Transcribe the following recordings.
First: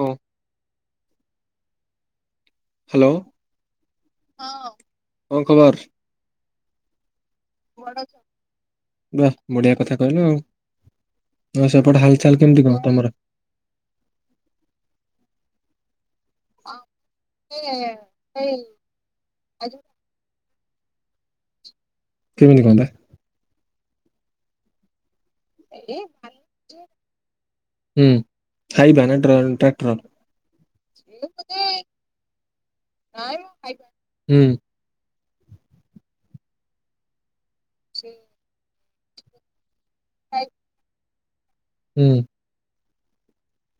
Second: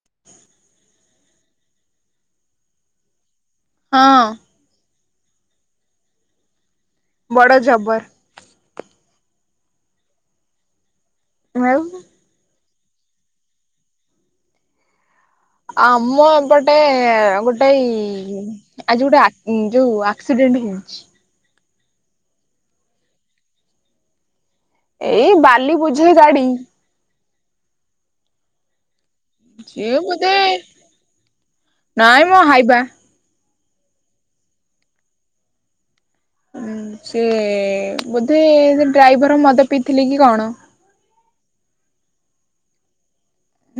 ହଁ। ହ୍ୟାଲୋ। ହଁ ହଁ। ଙ୍କ ଖବର। ବଡ ଜବର ବାଃ। ବଢ଼ିଆ କଥା କହିଲ ଆଉ। ହ ଆଉ ସେପଟେ ହାଲଚାଲ କେମିତି କଣ। କୁମର। ଆଁ। ମୁଁ ଏପଟେ ଗୋଟେ ଆଜି ଗୋଟେ ଯୋଉ ଆକ୍ସିଡେଣ୍ଟ ହେଇ କେମତି ହେଲା। ଏଇ ବାଲି ବୁଝେଇ ଦାଡି। ହୁଁ ଖାଇ ଭାନ ଯିଏ ବୁଧେ ନାଇଁ ମୁଁ ହାଇବା ହୁଁ। ହଁ ସେ ବଧେ ଡ୍ରାଇଭର ମ ପିଥିଲି କି କଣ? ହୁଁ।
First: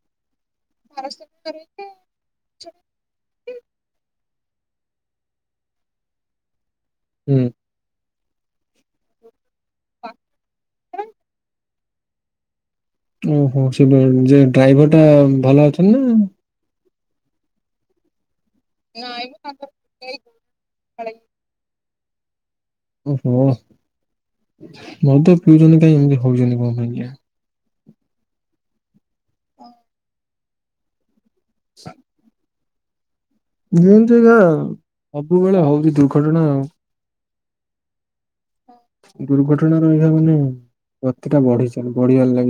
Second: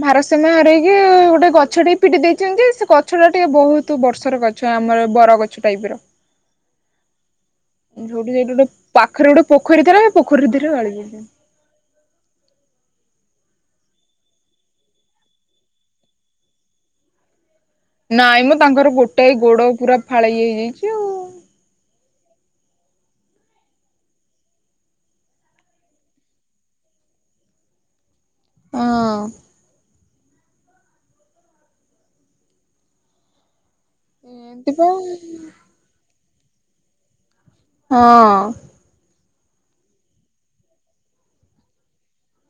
ମହାରାଷ୍ଟ୍ର। ସେମାନେ ହରଇକି ଗୋଟେ ଗଛ ଟେ ପିଟି ଦେଇଛନ୍ତି ସେ ଗଛ ଟା ଟିକେ ବହୁତ ବର୍ଷ ର ଗଛ ଆମର ବର ଗଛ ଟାଇପ ର ହୁଁ। ଯୋଉଠି ସେଠି ଗୋଟେ ପାଖରେ ଗୋଟେ ପୋଖରୀ ଦୀରେ ପୋଖରୀ ଧୀରେ ଗାଳି। ଓହୋ ସେ ଯେ ଡ୍ରାଇଭର ଟା ଭଲ ଅଛ ନା। ନାଇଁ ମୁ। ତାଙ୍କର ଗୋଟଏ ଗୋଡ ପୁରା ଫାଳେଇ ହେଇଯାଇଛି ଆଉ। ଓହୋ ମଉ ତ ପିଉଛନ୍ତି କାଇହିଁ ଏମିତି ହଉଛନ୍ତି କଣ ପାଇଁଜ୍ଞା। ହଁ। ଯେମିତି ହଁ ଆଜା ଏମତି ପା ସବୁବେଳେ ହଉଛି ଦୁଃଖ। ପଡ଼ଣ ହଁ। ଦୁର୍ଘଟଣା ରହିବା ମାନେ ଗତି ଟା ବଢି ଚା ବଢିବାର ଲାଗେ।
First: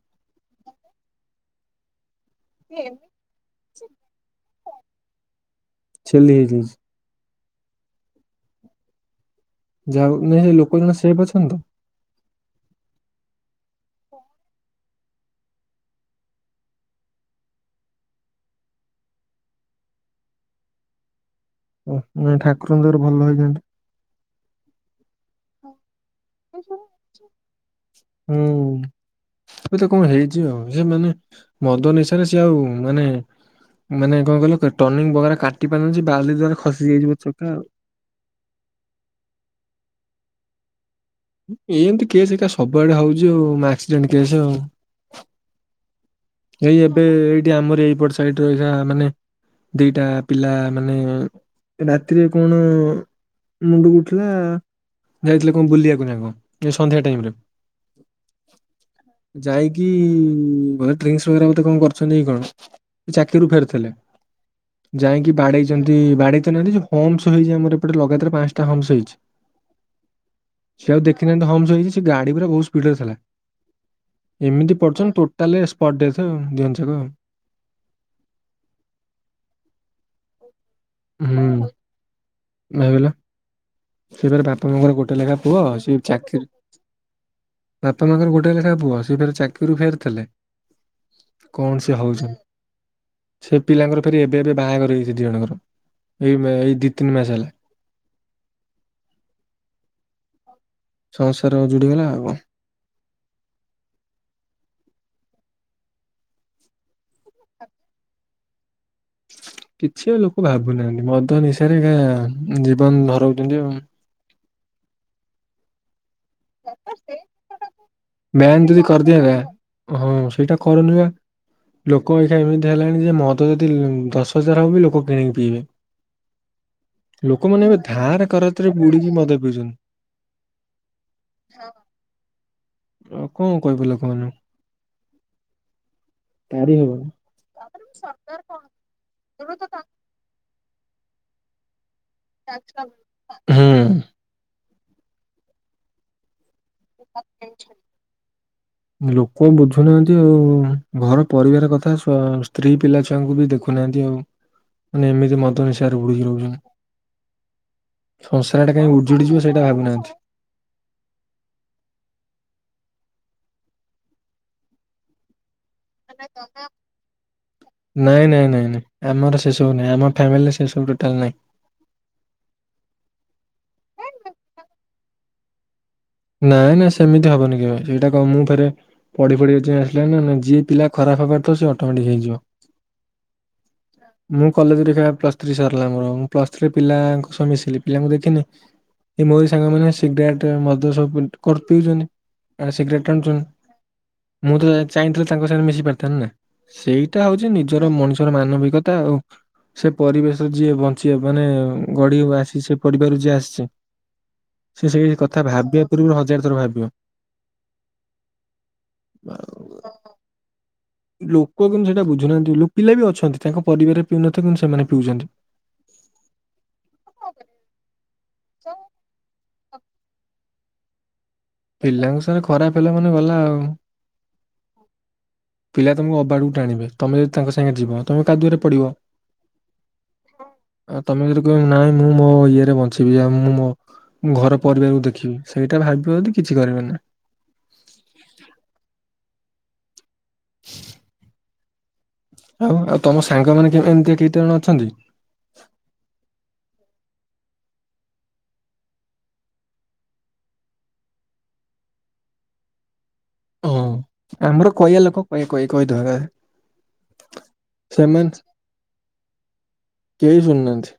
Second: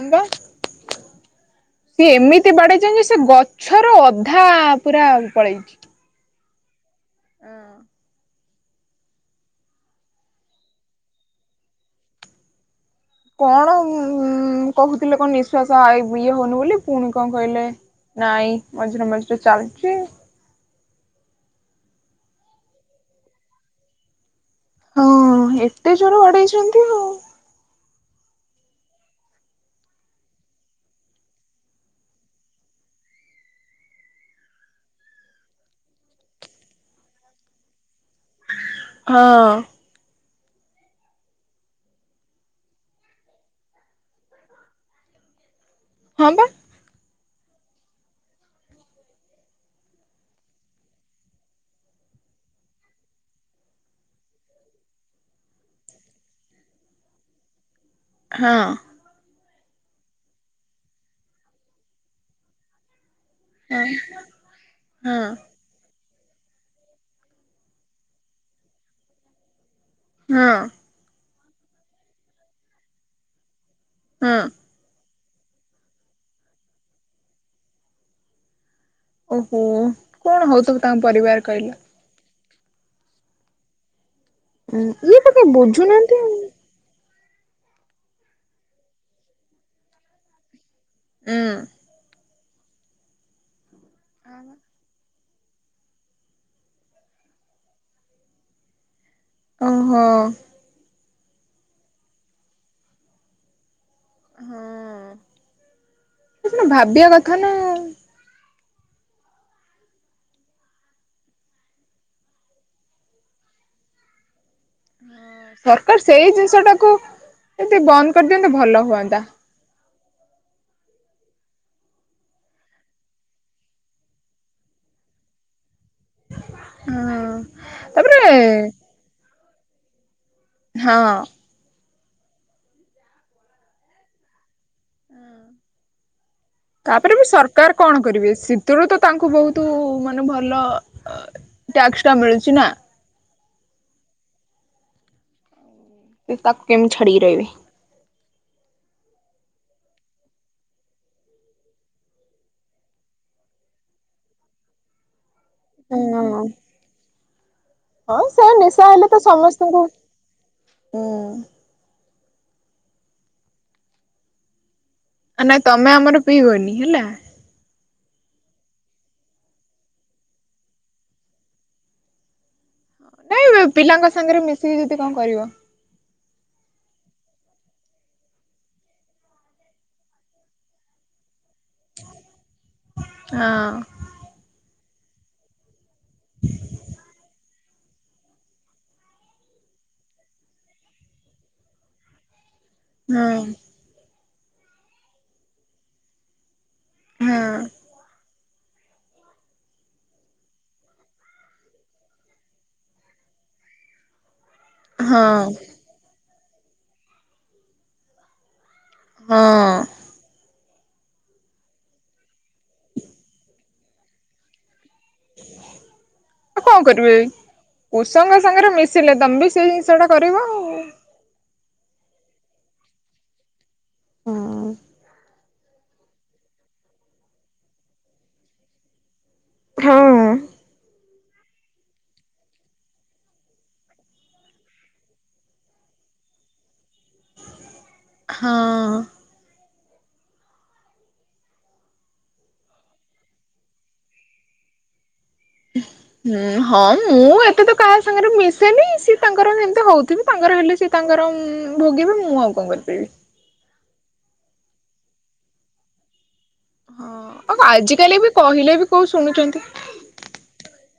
ଆମ୍ବା। ସିଏ ଏମିତି। ବାେଇ ସେ ଗଛର ଅଧା। ପୁରା ଆ ପଳେଇଛି। ଲି। ହଁ। ଯାହା ନାଇଁ ସେ ଲୋକ ଜଣ ସେ ଅଛ ତ କଣ ଉ କହୁଥିଲେ କଣ ନିଃଶ୍ଵାସ ଆ ଇଏ ହଉନି ବୋଲି ପୁଣି କଣ କହିଲେ ନାଇଁ ମଝିରେ ମଝିରେ ଚାଲୁଛି। ଓ ମ ଠାକୁର ତର ଭଲ ହେଇଥାନ୍ତ। ହଁ ଏତେ ଜୋର ବଡେଇଛି। ହୁଁ ସେ ତ କଣ ହେଇଛି ଆଉ ସେ ମାନେ ମଦ ନିଶାରେ ସେ ଆଉ ମାନେ ମାନେ କଣ କହିଲ ଟର୍ନିଂ ବଗ କାଟି ପାରିଲ ବାଲି ଦଵରେ ଖସି ଯାଇଯିବ ଚକା ଆଉ। ହଁ। ଏମିତି କେସ୍ ଏକା ସବୁଆଡେ ହଉଛି ହଉ ଆକ୍ସିଡେଣ୍ଟ କେସ୍ ଆଉ ହଁ ବା ଏଇ ଏବେ ଏଇ ଯ ଆମର ଏଇପଟ ସାଇଡରେ ରହିବା ମାନେ ଦିଟା ପିଲା ମାନେ ରାତିରେ କଣ ମୁଣ୍ଡକୁ ଉଠିଲା ଯାଇଥିଲେ କଣ ବୁଲିବାକୁ ନାଁ କଣ ସନ୍ଧ୍ୟା ଟାଇମରେ ହଁ ଯାଇକି ଘ ଡ୍ରିଙ୍କସ ବରା ବେ କଣ କରୁଛନ୍ତି କଣ ଚାକିରିରୁ ହଁ ଫେରୁଥିଲେ ହଁ ଯାଇକି ବାଡେଇଛନ୍ତି। ବାଡେଇତ ନାହାନ୍ତି ଜଉ ହମ୍ପସ ହେଇଛି ଆମର ଏପଟେ ଲଗାତାର ପାଞ୍ଚଟା ହମ୍ପସ ହେଇଛି। ହଁ, ଏ ହମସ ହେଇଛି ସେ ଗାଡି ପୁରା ବହୁତ ସ୍ପିଡ ରେ ଥିଲା। ହଁ ଏମିତି ପଡଛନ୍ ତୋ ତାଲେ ପର୍ ଡେ ତ ଜିନ୍ସ କ ଓହୋ କଣ ହଉ ତମ ତମ ପରିବାର କହିଲ ନାଇଁଗଲ। ସିଏ ଫେରେ ବାପା ଉଁ ମାଙ୍କର ଗୋଟେ ଇଏ ତ ଲେଖା କେହି ପୁଅ ସିଏ ବୁଝୁନାହାନ୍ତି ଚାକିରି ବାପା ମାଙ୍କର ଗୋଟେ ଲେଖାଏ ପୁଅ ସେଫେରେ ଚାକିରିରୁ ଫେରିଥିଲେ। ଆଉ। କଣ ସେ ହଉଛନ ସେ ପିଲାଙ୍କର ଫରି ଏବେ ଉଁ ବାହାଘର ହେଇଛି। ଦିଦି ଜଣଙ୍କର ଏଇ ଏଇ ଦି ତିନି ମାସ ହେଲା। ଓ ହୋ, ସମସ୍ୟାର ଯୁଡିଗଲା ଆ କ ହଁ ସେ ଭାବିବା କଥା ନା କିଛି ଲୋକ ଭାବୁନାହାନ୍ତି ମଦ ନିଶାରେ ଜୀବନ ଧରଉଛନ୍ତି ଆଉ। ସରକାର ସେଇ ଜିନିଷ ଟାକୁ ଯଦି ବନ୍ଦ କରିଦିଅନ୍ତୁ ବ୍ୟାନ୍ ଯଦି ଭଲ ହୁଅନ୍ତା। କରିଦିଆନ୍ତା ହଁ ସେଇଟା କରୁନୁ ବା ଲୋକ ଏଖା ଏମିତି ହେଲାଣି ଯେ ମଦ ଯଦି ଦଶ ହଜାର ହବ ବି ଲୋକ କିଣିକି ପିଇବେ। ହଁ। ଲୋକମାନୋନ ଏବେ ତାପରେ ଧାର କରଜରେ ବୁଡିକି ମଦ ଗଜନ [inaudible] ହଁ, ଓ କଣ କହ ଲ କୁହନୁ- ଁ ହବନି। ତାପରେ ବି ସରକାର କଣ କରିବେ ଶୀତରୁ ତ ତାଙ୍କୁ ବହୁତ ମାନେ ଭଲ ଟ [inaudible] ା ମିଳୁଛି ନା, ହଁ। ସେ ତାକୁ। କେମ ଛଡି ରିହିବି। କଣ ବୁଝୁନାହାନ୍ତି ଆଉ ଘର ପରିବାର କଥା [unintelligible] ସ୍ତ୍ରୀ ପିଲାଛୁଆଙ୍କୁ ବି ଦେଖୁନାହାନ୍ତି ଆଉ ମାନେ ଏମିତି ମ। ହୁଁ ହଁ ସେ ସଂସାର ଟା ନିଶା କାଇଁ ହେଲେ ତ ଉଜୁଡି ଯିବ ସେଇଟା ସମସ୍ତଙ୍କୁ ଭାବୁନାହାନ୍ତି। ହୁଁ। [unintelligible] ତମେ ଆମର ପିଇବନି ହେଲା। ନାଇଁ ନାଇଁ ନାଇଁ ନାଇଁ ଆମର ସେସବୁ ନାଇଁ ଆମ ଫାମିଲି ସେସବୁ ଟୋଟାଲ ନାଇଁ। ନାଇଁ ପିଲାଙ୍କ ସାଙ୍ଗରେ ମିଶିକି ଯଦି କଣ କରିବ। ନାଇଁ ନା ସେମିତି ହବନି କେ ସେଇଟା କ ମୁଁ ଫେରେ ପଢି ପଢିବା ଯ ଆସିଲା ନା ଯିଏ ପିଲା ଖରାପ ହବାର। ତ ସେ ଅଟମେଟିକ ହେଇଯିବ ହଁ ମୁଁ କଲେଜରେ। ଦେଖ ପ୍ଲସ୍ ଥ୍ରୀ ସରିଲା ମୋର ମୁଁ ପ୍ଲସ୍ ଥ୍ରୀରେ ପିଲାଙ୍କ ସହ ମିଶିଲି ପିଲାଙ୍କୁ ଦେଖିନି ମୋ ସାଙ୍ଗମାନେ ସିଗାରେଟ। ପିଉଛନ୍ତି। ସିଗରେଟ। ହଁ ମୁଁ ତ ଚାହିଁଥିଲ ତାଙ୍କ ସାଙ୍ଗେ ମିଶି ପାରିଥାନ୍ତିି ନା। ସେଇଟା ହଉଛି ନିଜର ମଣିଷର ମାନବିକ। କଥା ଆଉ ସେ ପରିବେଶ ଯିଏ ବଞ୍ଚିବା ମାନେ ଗଢ ଆସି ସେ ପରିବାର ଯିଏ ଆସିଛି। ସେ ସେ ହଁ ହଁ କଥା ହଁ। ଭାବ ହଜାର ଥର ଭାବିବ। ଲୋକ କିନ୍ତୁ ସେଇଟା ବୁଝୁନାହାନ୍ତି ଲ ପିଲା ବି ଅଛନ୍ତି ତାଙ୍କ ପରିବାରରେ ପିଉନଥାନ୍ତି କିନ୍ତୁ ସେମାନେ। ପିଉଛନ୍ତି। କଣ କରିବି ଉୁଷଙ୍ଗ ସାଙ୍ଗରେ ମିଶିଲେ ତମ ବି। ସେଇ ଜିନିଷଟା କ । ପିଲାଙ୍କ ସ ଖରାପ ହେଲା ମାନେ ଗଲା ଆଉ। ହଁ। ପିଲା ତମକୁ ଅବାଟକୁ ଟାଣିବେ ତମେ ଯଦି ତାଙ୍କ ସାଙ୍ଗେ ଯିବ ତମେ କାହା ଦୁଆରେ ପଡିବ। ହଁ। [unintelligible] ତମେ ଯଦି କହିବ ନାଇଁ ମୁଁ ମୋ ଇଏରେ ବଞ୍ଚିବି ଆଉ ମୁଁ ମୋ ଘର ପରିବାରକୁ ଦେଖିବି ସେଇଟା ଭାବିବଦି। କିଛି କରିବ ନା। ହଁ। ଆଉ ଆଉ ତମ ସାଙ୍ଗ ମାନେ [unintelligible] ଏମିତି କେତେ ଜଣ ଅଛନ୍ତି। ହୁଁ ହଁ ମୁଁ ଏତେ ତ କାହା ସାଙ୍ଗରେ ମିଶେନି ସି ତାଙ୍କର ଯେମିତି ହଉଥିବି ତାଙ୍କର ହେଲେ ସିଏ ତାଙ୍କର ଭୋଗିବେ ମୁଁ ଆଉ କଣ କରିପାରିବି। ହଁ ଆମର କହିବା ଲୋକ କହିବା କହି କହିଦବା। ହଁ ଆଉ ଆଜ କାଲି ବି ସେମାନେ କହିଲେ ବି କୋଉ ଶୁଣୁଛନ୍ତି। କେହି ଶୁଣୁନାହାନ୍ତି।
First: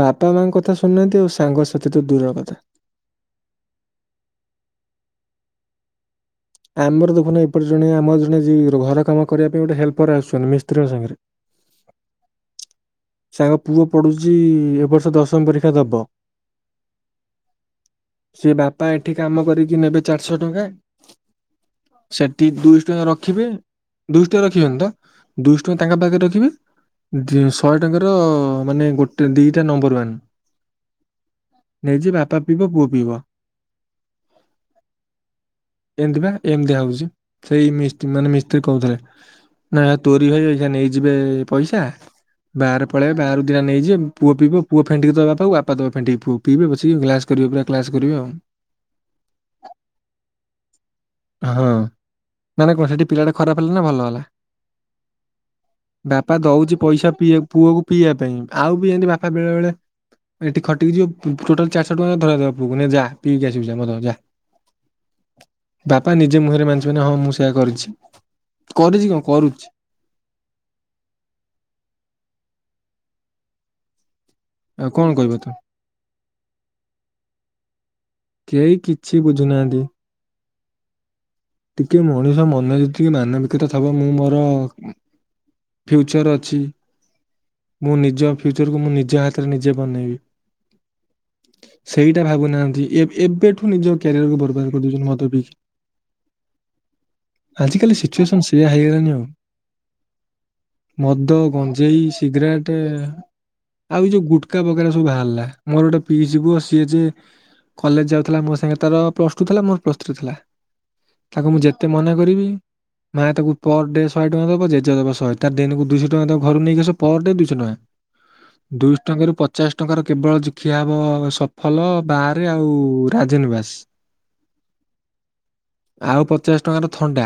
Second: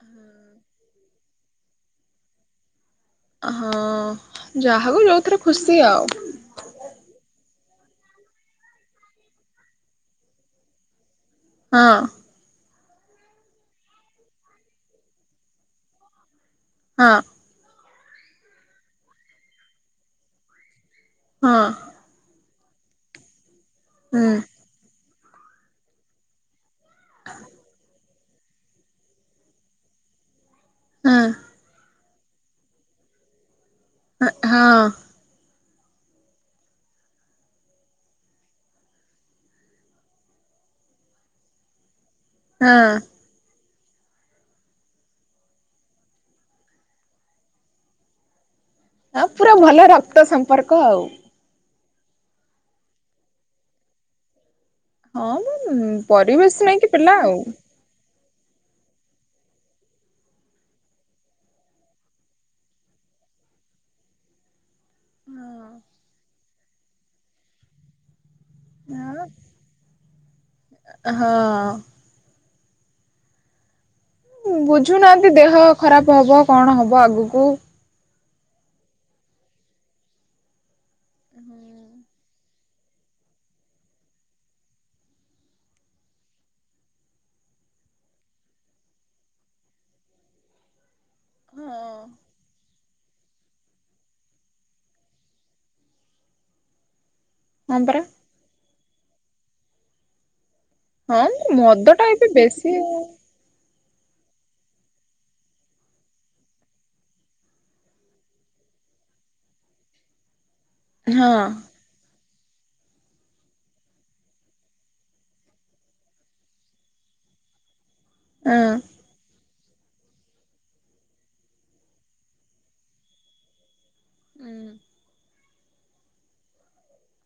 ବାପା ମାଙ୍କ କଥା ଶୁଣନାହାନ୍ତି ଆଉ ସାଙ୍ଗ ସାଥି ତ ଦୂରର କଥା। ହଁ ଯାହାକୁ ଯୋଉଥିରେ ଖୁସି ଆଉ। ଆମର ଦେଖୁନା ଏପଟ ଜଣେ ଆମର ଜଣେ ଘର କାମ କରିବା ପାଇଁ ଗୋଟେ ହେଲ୍ପର ଆସୁଛନ୍ତି ମିସ୍ତ୍ରୀଙ୍କ ସାଙ୍ଗରେ ହଁ। ସାଙ୍ଗ ପୁଅ ପଢୁଛି ଏ ବର୍ଷ ଦଶମ ପରୀକ୍ଷା ଦବ। ହଁ। ସେ ବାପା ଏଠି କାମ କରିକି ନେବେ ଚାରିଶହ ଟଙ୍କା ହଁ। ଟେ ଦୁଇଶହ ଟଙ୍କା ରଖିବେ ଦୁଇଶହ ହୁଁ। ଟଙ୍କା ରଖିବେନି ତ ଦୁଇ ଶହ ଟଙ୍କା ତାଙ୍କ ପାଖରେ ରଖିବେ। ଦ ଶହେ ଟଙ୍କା [unintelligible] ମାନେ ଗୋଟେ ଦିଟା ନମ୍ବର ହଁ ୱାନ। ନିଜ ବାପା ତା ପିବ ପୁଅ ପିଇବ। ହଁ। ଏମିତି ବା ଏମିତିଆ ହଉଛି ସେଇ ମିସ୍ତ ମାନେ ମିସ୍ତ୍ରୀ କହୁଥିଲେ ନା ତୋରି ଭାଇ ଏଇନା ନେଇଯିବେ ପଇସା ହଁ। ବାହାରେ ପଳେଇ ବାହାରକୁ ଦିନ ନେଇ ପୁଅ ପି ପୁଅ ଫେଣ୍ଟିକି ଦେବାକୁ ବାପା ଦେବା ଫେଣ୍ଟିକି ପିିବେ ବି ଗ୍ଲାସ କରିବ ପୁରା କ୍ଲାସ କରିବ ଆଉ। ହଁ ପୁରା ଭଲ ରକ୍ତ ସମ୍ପର୍କ ଆଉ ହଁ। ମାନେ କଣ ସେଠି ପିଲା ଟା ଖରାପ ହେଲା ନା ଭଲ ହେଲା। ହଁ ବାପା ପରିବେଶ ଦଉଛି ନେଇକି ପଇସା ପିଲା ପିଇ ଆଉ ପୁଅକୁ ପିଇବା ପାଇଁ ଆଉ ବି ଏମତି ବାପା ବେଳେ ବେଳେ ଏଠି ଖଟିକି ଯିବ ଟୋଟାଲ ଚାରିଶହ ଟଙ୍କା ଧରେଇ ଦେବ ପୁଅ କୁ ନେ ଯା ପିଇକି ଆସିବି ଯା ବାପା ନିଜେ ମୁହଁରେ ମାନିଯିବ ହଁ ମୁଁ ସେଇୟା କରିଛି। କରିଛି କଣ କରୁଛି ଆ ହଁ। ଆଉ କଣ କହିବ ବୁଝୁନାହାନ୍ତି ତ। ଦେହ ଖରାପ ହବ କଣ ହବ ଆଗକୁ କେହି କିଛି ବୁଝୁନାହାନ୍ତି। ଟିକେ ମଣିଷ ମନରେ ଯେତିକି ମାନବିକତା ଥବ ମୁଁ ମୋର ଫ୍ୟୁଚର ଅଛି ମୁଁ ନିଜ ଫ୍ୟୁଚରକୁ ମୁଁ ନିଜ ହାତରେ ନିଜେ ବନେଇବି ହଁ। ସେଇଟା ଭାବୁନାହାନ୍ତି ଏବେଠୁ ନିଜ କ୍ୟାରିଅରକୁ ବର୍ବାଦ କରିଦଉଛନ୍ତି ମଦ ପିଇକି। ହଁ ଆଜିିକାଲି ପରା ସିଚୁଏସନ ସେୟଆ ହେଇଗଲାଣି ନ୍ୟୁ ହଁ ମଦ ଟା ଏବେ ବେଶୀ ଆଉ ଏଇ ଯୋଉ ଗୁଟକା ବଗରା ସବୁ ବାହାରିଲା ମୋର ଗୋଟେ ପିଇସୀ ପୁଅ ସିଏ ଯେ କଲେଜ ଯାଉଥିଲା ମୋ ସାଙ୍ଗ ତାର ପ୍ଲସ ଟୁ ଥିଲା ମୋର ପ୍ଲସ ଥ୍ରୀ ଥିଲା। ହଁ ତାକୁ ମୁଁ ଯେତେ ମନେ କରିବି ମେ ତାକୁ ପର ଡେ ଶହେ ଟଙ୍କା ଦବା ଜେଜେ ଦବା ଶହେ ତାର ଦିନକୁ ଦୁଇଶହ ଟଙ୍କା ଦବ ଘରୁ ନେଇକି ଆସିବ ପର ଡେ ଦୁଇଶହ ଟଙ୍କା। ହଁ ହଁ। ଦୁଇଶହ ଟଙ୍କାରୁ ପଚ ପଚାଶ ଟଙ୍କାର କେବଳ ଖିଆ ହବ ସଫଲ ବାରେ ଆଉ ରାଜନିବାସ ଆଉ ପଚାଶ ଟଙ୍କାର ଥଣ୍ଡା।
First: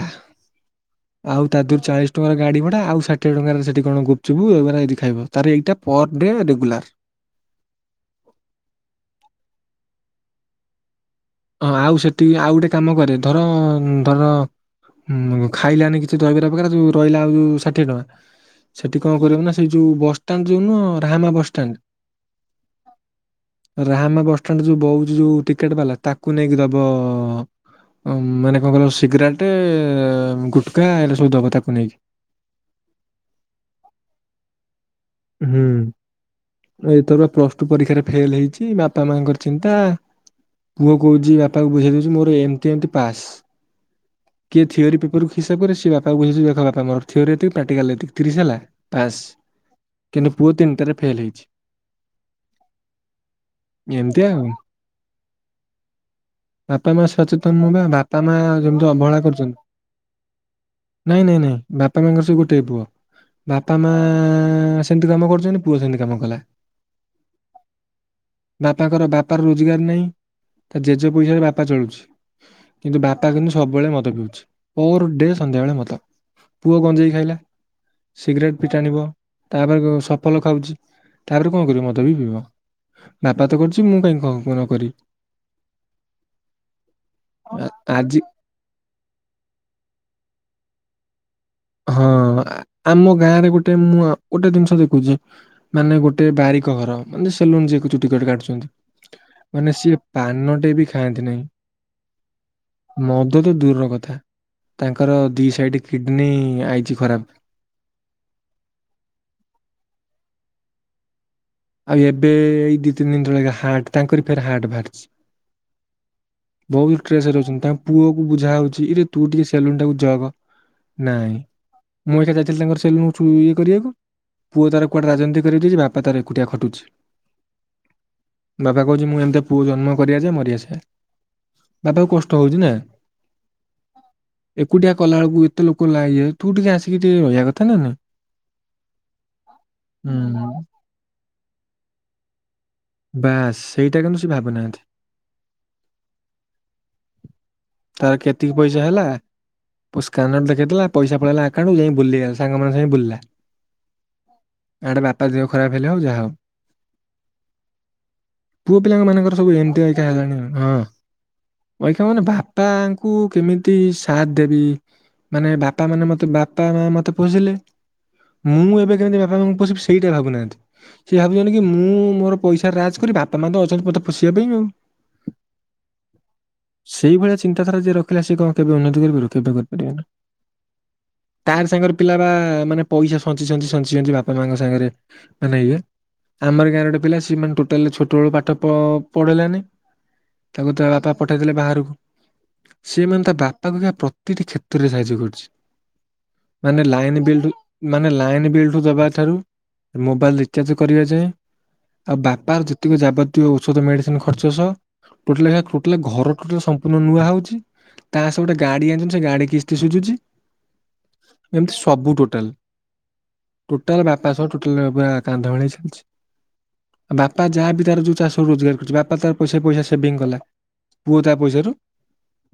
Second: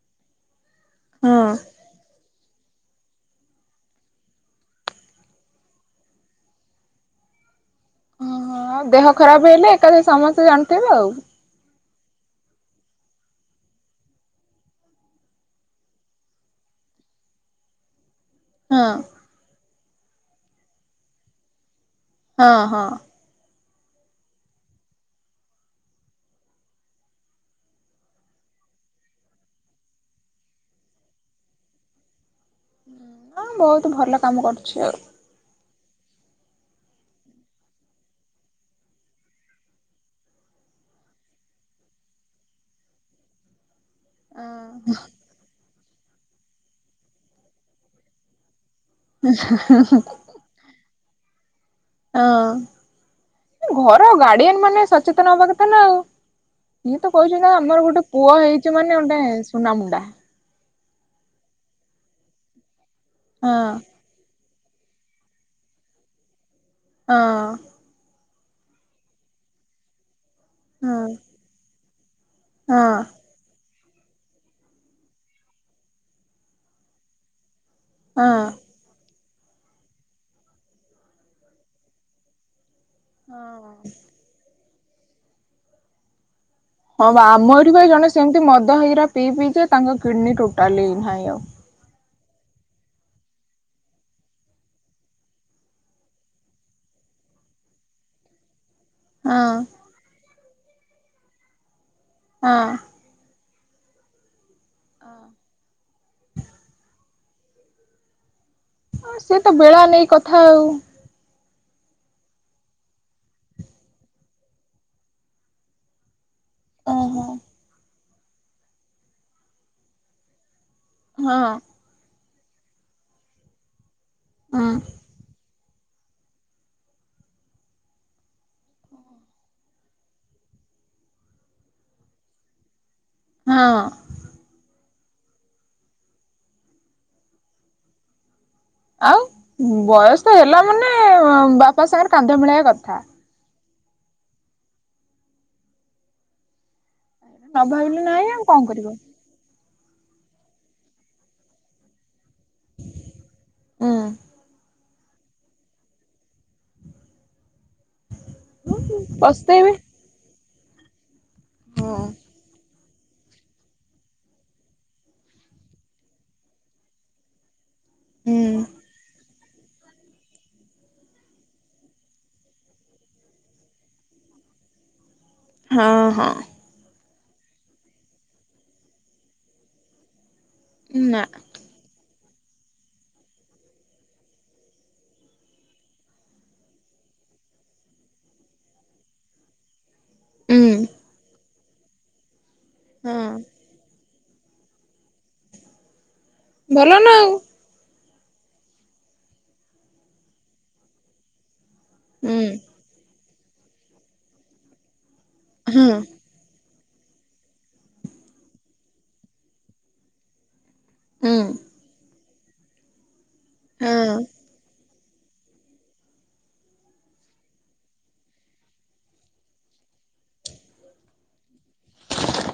ଆଉ ତା ଦେହରୁ ଚାଳିଶ ଟଙ୍କା ଗାଡି ଭଡା ଆଉ ଷାଠିଏ ଟଙ୍କାରେ ସେଠି କଣ ଗୁପଚୁପୁ ଏଗୁରା ଯଦି ଖାଇବ, ତାର ଏଇଟା ପର ଡେ ରେଗୁଲାର। ଓହୋ ଆଉ ଦେହ ଖରାପ ହେଲେ ଏକାଥରେ ସମସ୍ତେ ଜା ତେବେ ଆଉ ହଁ ଆଉ ସେଠି ଆଉ ଗୋଟେ କାମ କରେ ଧର-ଅ-ଅ ଧର ଉ-ଉ-ଉ ଖାଇଲାନି କିଛି ଦହିବରା ପ୍ରକାର ଯଉ ରହିଲା ଆଉ ଯଉ ଷାଠିଏ ଟଙ୍କା ହଁ ସେଠି କଣ କରିବୁ ନା ସେଇ ଯୋଉ ବସଷ୍ଟାଣ୍ଡ ଯୋଉନ ରାହାମା ବସଷ୍ଟାଣ୍ଡ ହଁ ହଁ। ରାହାମା ବସ୍ ଷ୍ଟାଣ୍ଡ ଯୋଉ ବଉଛି ଯୋଉ ଟିକେଟ ବାଲା ତା ତାକୁ ନେଇକି ଦବ-ଅ-ଅ-ଅ ମାନେ କଣ କହିଲ ସିଗରାଟେ, ଗୁଟକା ଏଗୁରା ସବୁ ଦବ ତାକୁ ନେଇକି। ଅ ବହୁତ ଭଲ କାମ କରୁଛି ଆଉ। ହୁଁ ଏଥର ପ୍ଲସ ଟୁ ପରୀକ୍ଷାରେ ଫେଲ ହେଇଛି, ବାପା ମାଙ୍କର ଚିନ୍ତା ପୁଅ କହୁଛି ବାପାଙ୍କୁ ବୁଝେଇ ଦଉଛି ମୋର ଏମତି ଏମତି ପାସ୍। କିଏ ଥିଓରି ପେପର କି ହିସାବ କରେ ବାପା ବୁଝଉଛି ଦେଖ ବାପା ମୋର ଥିଓରୀ ଏତିକି ପ୍ରାକ୍ଟିକାଲ ଏତିକି [unintelligible] ହେଲା ପାସ୍ ହ କିନ୍ତୁ ପୁଅ ତିନିଟାରେ ଫେଲ୍ ହେଇଛି। ହଁ ଘର ଏମିତି ଆଉ ଗାର୍ଡିଆନ ମାନେ ସଚେତନ ହବା କଥା ନା। ଆଉ ବାପା ଇଏ ମା ତ କହୁଛନ୍ତି ସଚେତନ ନା ନୁହଁ ବା ଆମର ଗୋଟେ ବାପା ମା ପୁଅ ହେଇଛି ଯେମିତି ମାନେ ଅବହେଳା ଗୋଟେ କରୁଛନ୍ତି ସୁନା ମୁୁଣ୍ଡା। ନାଇଁ ନାଇଁ ନାଇଁ ବାପା ମାଙ୍କର ସେ ଗୋଟିଏ ପୁଅ। ହଁ ବାପା ମା-ଆ-ଆ-ଆ ନା ସେମିତି କାମ କରୁଛନ୍ତି, ପୁଅ ସେମିତି କାମ କଲା। ହଁ। ବାପାଙ୍କର ବାପାର ରୋଜଗାର ନାହିଁ। ତା ହଁ ଜେଜେ ପଇସାରେ ବାପା ଚଳୁଛି। କିନ୍ତୁ ହଁ ବାପା କିନ୍ତୁ ସବୁବେଳେ ମ ପିଉଛି ପର୍ ଡେ ସନ୍ଧ୍ୟାବେଳେ ମଦ ପୁଅ ଗଂଜେଇ ଖାଇଲା। ସିଗରେଟ ବି ଟାଣିବ। ତାପରେ କ ସଫଲ ଖାଉଛି, ତାପରେ କଣ କରିବ ମଦ ବି ପିଇବ। ବାପା ତ ହଁ। କରୁଛି ମୁଁ କାଇଁ କ ନ କରିବି। ହଁ ବା ଆମ ଏଠି ଆ- ଭାଇ ଜଣେ ଆଜି ସେମିତି ମଦ ହେଇରା ପିଇ ପିଇ ଯେ ତାଙ୍କ କିଡନୀ ଟୁ ଟାଲି ନାହିଁ ଆଉ ହଁ ଆମ ଗାଁରେ ଗୋଟେ ମୁଁ ଗୋଟେ ମ ଜିନିଷ ଦେଖୁଛି ମାନେ ଗୋଟେ ବାରିକ ଘର ମାନେ ସେଲୁନ ଯିଏ ଏ କୁ ଚୁଟି କଟ କାଟୁଛନ୍ତି ହଁ ମାନେ ସିଏ ପାନ ଗୋଟେ ବି ଖାଆନ୍ତି ନାହିଁ। ହଁ ଏ ତ ଦୂରର କଥା ତାଙ୍କର ଦି ସାଇଡ କିଡନୀ ଖରାପ ସେ ତ ବେଳା ନେଇ କଥା ଆଉ ଆଉ ଏବେ ଏଇ ଦି ତିନି ଦିନ ତଳେ ହାଟ ତାଙ୍କରି ଫେର ହାଟ ବାହାରିଛି ବହୁତ ଓହୋ ଟ୍ରେସର ଅଛନ୍ତି ତା ପୁଅ କ ବୁଝା ହଉଛି ଇରେ ତୁ ଟିକେ ସେଲୁନ୍ ଟାକୁ ଜଗ ନାଇଁ ହଁ ମୁଁ ଏଠା ଯ ତାଙ୍କର ସେଲ ଇଏ କରିବାକୁ ହଁ ପୁଅ ତର କୋଆଟେ ରାଜନୀ କରିଦଛି ବପ ତାର କକୁଟିଆ ଖଟୁଛି ବାପା କହୁଛି ମୁଁ ଏମତି ପୁଅ ଜନ୍ମ କରିବା ଯେ ମରିଆସ ବାପା କଷ୍ଟ ହଉଛି ନା ହଁ କଲା ବେଳକୁ ଏତେ ଲୋକ ଲାଗେ ତୁ ଟିକେ ଆସିକି ଟିକେ ରହିବା କଥା ନା ଆଉ ବୟସ ତ ହୁଁ, ହେଲା ମାନେ ବାପା ସାଙ୍ଗରେ କାନ୍ ମିଳବା କଥା ବାସ୍ ସେଇଟା କିନ୍ତୁ ସେ ଭାବୁନାହାନ୍ତି ନ ଭାବିଲେ ନାଇଁ ଆଉ କଣ କରିବୁ ପ ସ୍ାନର ଦେଖେଇ ଦେ ପଇସ ପଳେଇଲା ଆକାଉଣ୍କୁ ଯାଇ ବୁଲିଗଲା ସାଙ୍ଗ ମ ସାଙ୍ଗେ ବୁଲିଲା ଉଁ ଆଡେ ବାପା ଦେହ ଖରାପ ହେଲେ ଆଉ ଯାହା ହଉ ପୁଅ ପିଲାଙ୍କ ମାନଙ୍କର ସବୁ ପସ୍ତେଇବେ। ଏମିତି ଆା ହେଲାାଣି ହଁ ହଁ କ ମାନେ ବାପା ତାକୁ କେମିତି ସାଥ ଦେବି ମାନେ ବାପା ମାନେ ମତେ ବାପା ମା ମତେ ପୋସିଲେ ହୁଁ ମୁଁ ଏବେ କେମତି ସେଇଟା ଭାବୁନାହାନ୍ତି ସ ଭାବୁଛନ୍ତି କି ମୁଁ ମୋ ପଇସା ରାଜ କରି ବାପା ମା ତ ଅଛନ୍ତି ବତେ ପୋଷିବା ପାଇଁ ଆଉ ହଁ ହଁ। ସେଇ ଭଳିଆ ଚିନ୍ତାଧାରା ଯିଏ ରଖିଲା ସେ କଣ କେବେ ଉନ୍ନତି କରିପାରିବ। କେବେ କରିପାରିବ ନା ନା ତାର ସାଙ୍ଗରେ ପିଲା ବା ମାନେ ପଇସା ସଞ୍ଚି ସଞ୍ଚ ସଞ୍ଚି ସଞ୍ଚ ବାପା ମାଙ୍କ ସାଙ୍ଗରେ ମାନେ ଇଏ ଆମର ଗାଁରେ ଗୋେ ପିଲା ମାନେ ଟୋଟାଲି ଛୋଟ ବେଳୁ ପାଠ ପଢେଇିଲାନି ହୁଁ ତାକୁ ବାପା ପଠେଇ ଦେଲେ ବାହାରେ [inaudible] ହଁ ସେମାନେ ତା ବାପାକୁ ଯା ପ୍ର ତିଟି କ୍ଷେତ୍ରରେ ସାହାଯ୍ୟ କରଛି। ମାନେ ଭଲ ନା ଲାଇନ ଆଉ ବିଲଟ୍ ମାନେ ଲାଇନ ବିଲ୍ଟୁ ଦବା ଠାରୁ ମୋବାଇଲ ରଚାର୍ଜ କରିବା ଯାଏଁ ଆଉ ହୁଁ ବାପାର ଯେତିକ ଯାବତ ଇଏ ଔଷଧ ମେଡ଼ିସିନ୍ ଖର୍ଚ୍ଚ ସହ ଟୋଟାଲେ ଟୋଟାଲେ ହଁ ଘର ଟୋଟାଲ ସମ ନୂ-ନୂଆ ହଉଛି ତା ସହ ଗୋଟେ ଗାଡି ଆଣିଛନ୍ତି। ସେ ଗାଡି କିସ୍ତି ସୁଝୁଛି। ହୁଁ ଏମତି ସବୁ ଟୋ ଟାଲ। ଟୋଟାଲ ହଁ ବାପା ସହ ଟୋଟାଲ ବା କାନ୍ଧ ଭଳି ଚାଲିଛି। ବାପା ଯାହା ବିି ତାର ଯୋଉ ଚାଷ ରୋଜଗାର କରିୁଛି। ବାପା ତାର ପଇସା ପଇସା ସେଭିଙ୍ଗ କଲା। ପୁଅ ତା ପଇସାରୁ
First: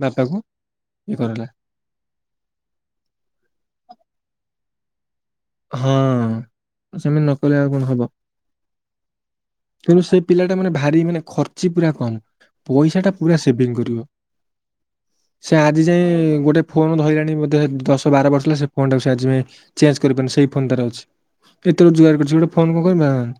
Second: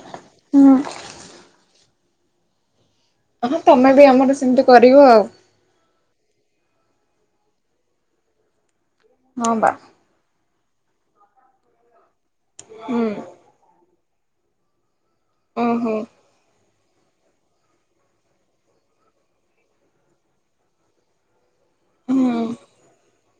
ବାପାକୁ ହଁ ଇଏ କରେଲା ହଁ, ତମେ ବି ଆମର ସେମିତି କରିବ ଆଉ। ହଁ, ସେମିତି ନକଲେ ଆଉ କଣ ହବ? ହଁ ବା ତେଣୁ ସେ ପିଲା ମାନେ ଭାରି ମାନେ ଖର୍ଚ୍ଚି ପୁରା କମ୍। ପଇସା ହୁଁ ଟା ପୁରା ସେଭିଙ୍ଗ କରିବ। ସେ ଆଜି ଓହୋ ଯାଏଁ ଏ ଗୋଟେ ଫୋନ ଧଇଲାଣି ବୋଧେ ଦଶ ବାର ବର୍ଷ ହେଲା ସେ ଫୋନ ଟାକୁ ଆଜି ପାଇଁ ଚେଞ୍ଜ କରିପାନି। ସେଇ ଫୋନ୍ ତାର ଅଛି। ଏତେ ରୋଜଗାର କରିଛି ହୁଁ। ଗୋଟେ ଫୋ କଣ କରି। [unintelligible]